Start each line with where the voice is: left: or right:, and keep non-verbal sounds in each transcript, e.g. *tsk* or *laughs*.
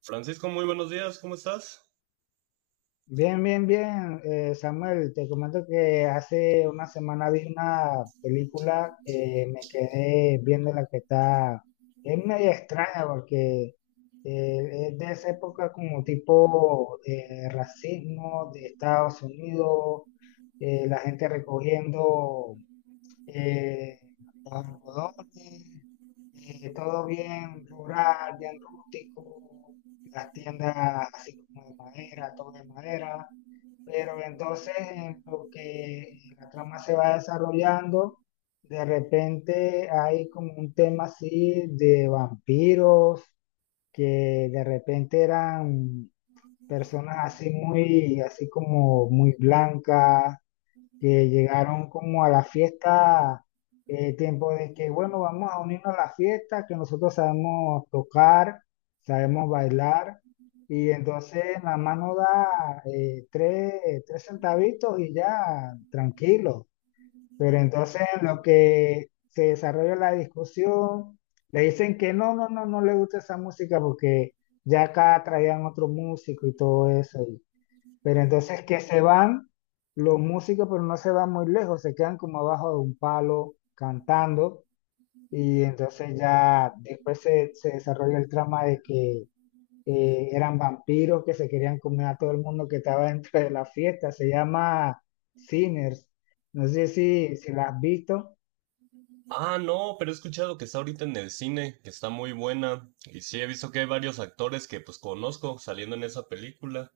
right: Francisco, muy buenos días, ¿cómo estás?
left: Bien, bien, bien, Samuel, te comento que hace una semana vi una película que me quedé viendo la que está, es media extraña porque es de esa época como tipo racismo de Estados Unidos, la gente recogiendo eh, los algodones, todo bien rural, bien rústico, las tiendas así como de madera, todo de madera. Pero entonces, en lo que la trama se va desarrollando, de repente hay como un tema así de vampiros, que de repente eran personas así muy, así como muy blancas, que llegaron como a la fiesta, tiempo de que, bueno, vamos a unirnos a la fiesta, que nosotros sabemos tocar, sabemos bailar, y entonces la mano da tres, tres centavitos y ya, tranquilo. Pero entonces en lo que se desarrolla la discusión, le dicen que no, no, no, no le gusta esa música porque ya acá traían otro músico y todo eso. Pero entonces que se van los músicos, pero no se van muy lejos, se quedan como abajo de un palo cantando y entonces ya después se desarrolla el trama de que eran vampiros que se querían comer a todo el mundo que estaba dentro de la fiesta. Se llama Sinners. No sé si la has visto.
right: Ah, no, pero he escuchado que está ahorita en el cine, que está muy buena. Y sí, he visto que hay varios actores que pues conozco saliendo en esa película.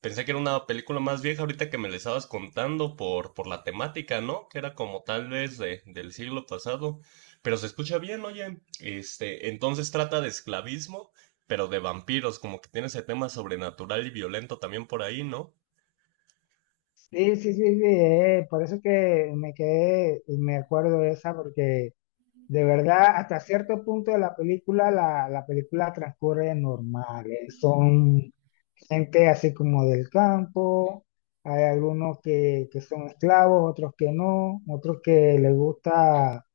right: Pensé que era una película más vieja ahorita que me la estabas contando por la temática, ¿no? Que era como tal vez del siglo pasado. Pero se escucha bien, oye. Este, entonces trata de esclavismo, pero de vampiros, como que tiene ese tema sobrenatural y violento también por ahí, ¿no?
left: Sí, sí, sí, sí. Por eso que me quedé, me acuerdo de esa porque de verdad, hasta cierto punto de la película, la película transcurre normal. Son gente así como del campo, hay algunos que son esclavos, otros que no, otros que les gusta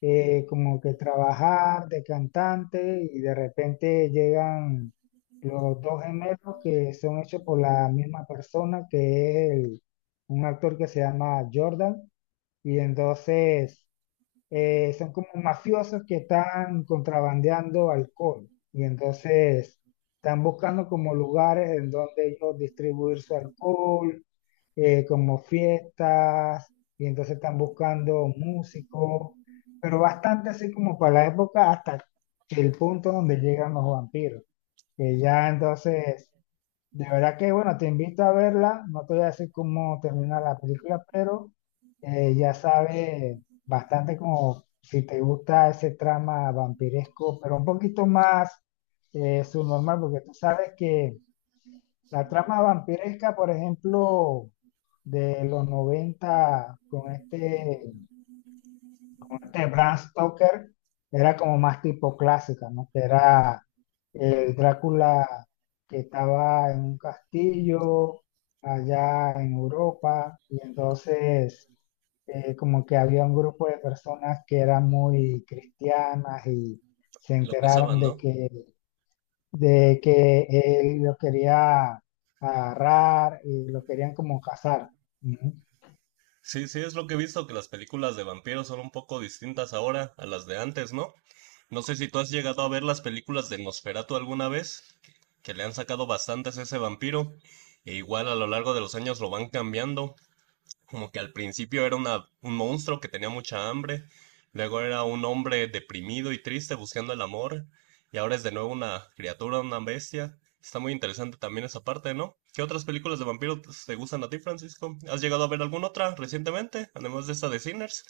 left: como que trabajar de cantante y de repente llegan los dos gemelos que son hechos por la misma persona, que es un actor que se llama Jordan, y entonces son como mafiosos que están contrabandeando alcohol y entonces están buscando como lugares en donde ellos distribuir su alcohol, como fiestas, y entonces están buscando músicos, pero bastante así como para la época hasta el punto donde llegan los vampiros, que ya entonces de verdad que, bueno, te invito a verla. No te voy a decir cómo termina la película, pero ya sabes bastante como si te gusta ese trama vampiresco, pero un poquito más subnormal, porque tú sabes que la trama vampiresca, por ejemplo, de los 90 con este como este Bram Stoker era como más tipo clásica, ¿no? Que era el Drácula que estaba en un castillo allá en Europa y entonces como que había un grupo de personas que eran muy cristianas y se
right: Y lo
left: enteraron
right: cazaban, ¿no?
left: de que él lo quería agarrar y lo querían como cazar. Ujú.
right: Sí, sí, es lo que he visto, que las películas de vampiros son un poco distintas ahora a las de antes, ¿no? No sé si tú has llegado a ver las películas de Nosferatu alguna vez, que le han sacado bastantes a ese vampiro, e igual a lo largo de los años lo van cambiando. Como que al principio era una- un monstruo que tenía mucha hambre, luego era un hombre deprimido y triste buscando el amor, y ahora es de nuevo una criatura, una bestia. Está muy interesante también esa parte, ¿no? ¿Qué otras películas de vampiros te gustan a ti, Francisco? ¿Has llegado a ver alguna otra recientemente, además de esta de Sinners?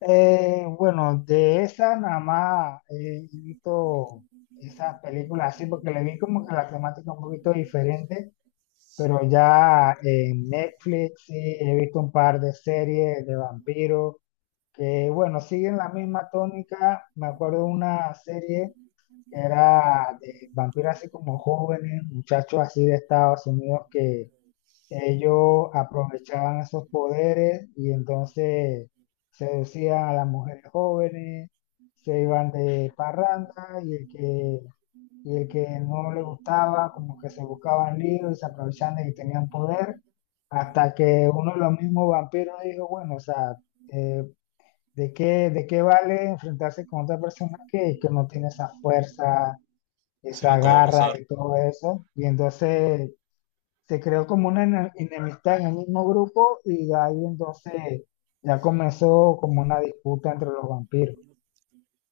left: Bueno, de esa nada más he visto esas películas así, porque le vi como que la temática un poquito diferente, pero ya en Netflix sí he visto un par de series de vampiros que, bueno, siguen la misma tónica. Me acuerdo una serie que era de vampiros así como jóvenes, muchachos así de Estados Unidos que ellos aprovechaban esos poderes y entonces seducían a las mujeres jóvenes, se iban de parranda y el que no le gustaba, como que se buscaban líos y se aprovechaban de que tenían poder, hasta que uno de los mismos vampiros dijo, bueno, o sea, eh, de qué vale enfrentarse con otra persona que no tiene esa fuerza,
right: Sino
left: esa
right: como
left: garra
right: abusar.
left: y todo eso? Y entonces se creó como una enemistad en el mismo grupo y ahí entonces ya comenzó como una disputa entre los vampiros.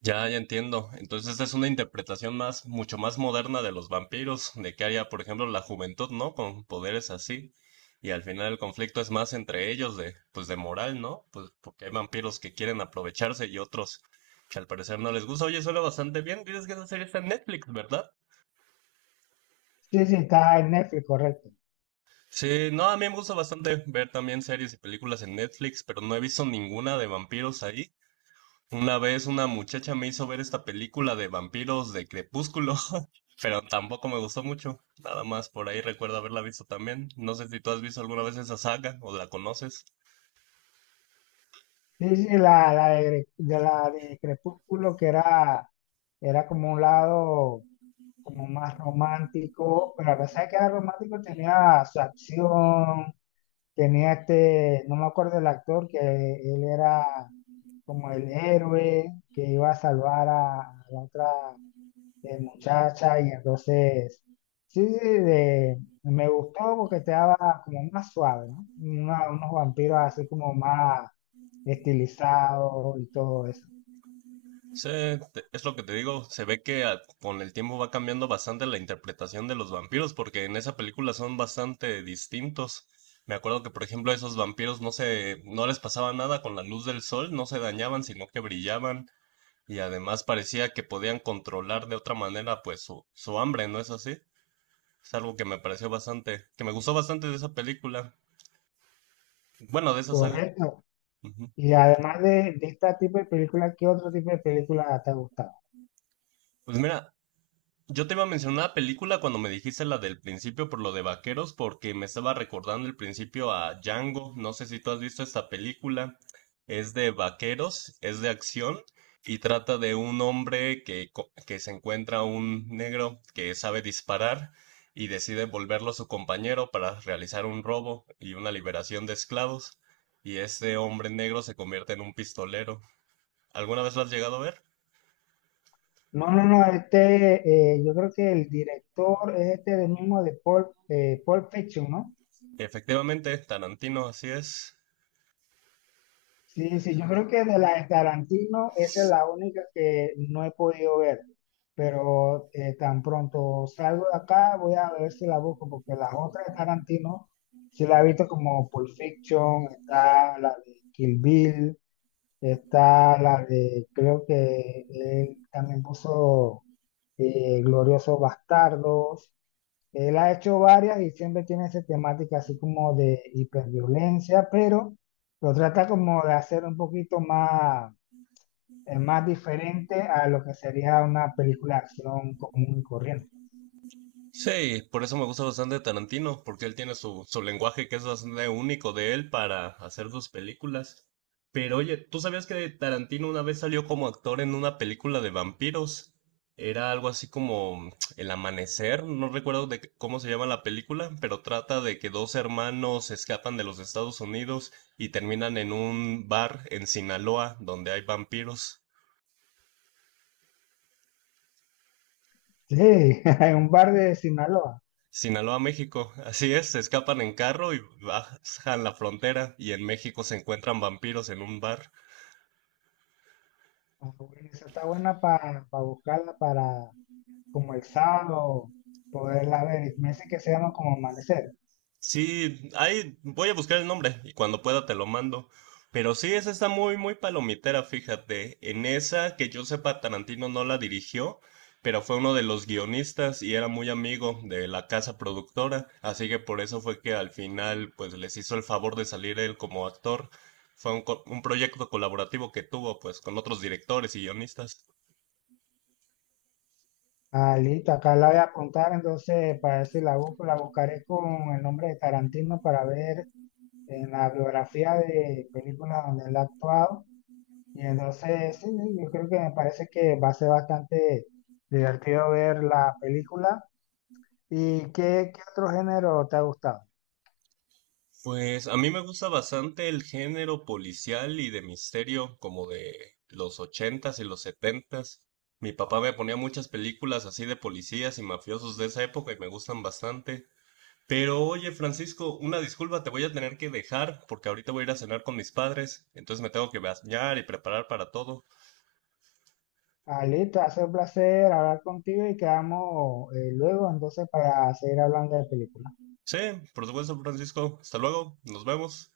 right: Ya, ya entiendo. Entonces es una interpretación más, mucho más moderna de los vampiros, de qué haría, por ejemplo, la juventud, ¿no? Con poderes así. Y al final el conflicto es más entre ellos de, pues de moral, ¿no? Pues porque hay vampiros que quieren aprovecharse y otros que al parecer no les gusta. Oye, suena bastante bien. Tienes que esa serie está en Netflix, ¿verdad?
left: Sí, sí, está en Netflix, correcto.
right: Sí, no, a mí me gusta bastante ver también series y películas en Netflix, pero no he visto ninguna de vampiros ahí. Una vez una muchacha me hizo ver esta película de vampiros de Crepúsculo, *laughs* pero tampoco me gustó mucho. Nada más por ahí recuerdo haberla visto también. No sé si tú has visto alguna vez esa saga o la conoces.
left: Sí, sí, la de, de la de Crepúsculo que era, era como un lado como más romántico, pero a pesar de que era romántico tenía su acción, tenía este, no me acuerdo el actor, que él era como el héroe que iba a salvar a la otra de muchacha y entonces, sí, sí, me gustó porque te daba como más suave, ¿no? Unos vampiros así como más estilizados y todo eso,
right: Sí, es lo que te digo, se ve que con el tiempo va cambiando bastante la interpretación de los vampiros, porque en esa película son bastante distintos. Me acuerdo que, por ejemplo, a esos vampiros no les pasaba nada con la luz del sol, no se dañaban, sino que brillaban. Y además parecía que podían controlar de otra manera pues su hambre, ¿no es así? Es algo que me pareció bastante, que me gustó bastante de esa película. Bueno, de esa saga.
left: correcto.
right: Ujú.
left: Y además de este tipo de película, ¿qué otro tipo de película te ha gustado?
right: Pues mira, yo te iba a mencionar una película cuando me dijiste la del principio por lo de vaqueros, porque me estaba recordando el principio a Django. No sé si tú has visto esta película. Es de vaqueros, es de acción y trata de un hombre que se encuentra un negro que sabe disparar y decide volverlo su compañero para realizar un robo y una liberación de esclavos. Y ese hombre negro se convierte en un pistolero. ¿Alguna vez lo has llegado a ver?
left: No, no, no, este, yo creo que el director es este del mismo de Paul, Pulp Fiction, ¿no?
right: Efectivamente, Tarantino, así es.
left: Sí, sí, yo creo que de la de Tarantino esa es la única que no he podido ver, pero tan pronto salgo de acá voy a ver si la busco, porque las otras de Tarantino sí la he visto como Pulp Fiction, está la de Kill Bill, está la de, creo que él también puso Gloriosos Bastardos, él ha hecho varias y siempre tiene esa temática así como de hiperviolencia, pero lo trata como de hacer un poquito más, más diferente a lo que sería una película de acción común y corriente.
right: Sí, por eso me gusta bastante Tarantino, porque él tiene su, su lenguaje que es bastante único de él para hacer sus películas. Pero oye, ¿tú sabías que Tarantino una vez salió como actor en una película de vampiros? Era algo así como *tsk* El Amanecer, no recuerdo cómo se llama la película, pero trata de que dos hermanos se escapan de los Estados Unidos y terminan en un bar en Sinaloa donde hay vampiros.
left: Sí, *laughs* en un bar de Sinaloa.
right: Sinaloa, México. Así es, se escapan en carro y bajan la frontera y en México se encuentran vampiros en un bar.
left: Ah, bueno, esa está buena para buscarla para como el sábado poderla ver. Y me dice que se llama como Amanecer.
right: Sí, ahí voy a buscar el nombre y cuando pueda te lo mando. Pero sí, esa está muy, muy palomitera, fíjate. En esa, que yo sepa, Tarantino no la dirigió, pero fue uno de los guionistas y era muy amigo de la casa productora, así que por eso fue que al final, pues les hizo el favor de salir él como actor. Fue un proyecto colaborativo que tuvo, pues, con otros directores y guionistas.
left: Ah, listo, acá la voy a apuntar, entonces para ver si la busco, la buscaré con el nombre de Tarantino para ver en la biografía de películas donde él ha actuado. Y entonces, sí, sí, yo creo que me parece que va a ser bastante divertido ver la película. ¿Y qué, qué otro género te ha gustado?
right: Pues a mí me gusta bastante el género policial y de misterio, como de los ochentas y los setentas. Mi papá me ponía muchas películas así de policías y mafiosos de esa época y me gustan bastante. Pero oye, Francisco, una disculpa, te voy a tener que dejar porque ahorita voy a ir a cenar con mis padres, entonces me tengo que bañar y preparar para todo.
left: Ah, listo, ha sido un placer hablar contigo y quedamos luego entonces para seguir hablando de películas.
right: Sí, por supuesto, Francisco. Hasta luego, nos vemos.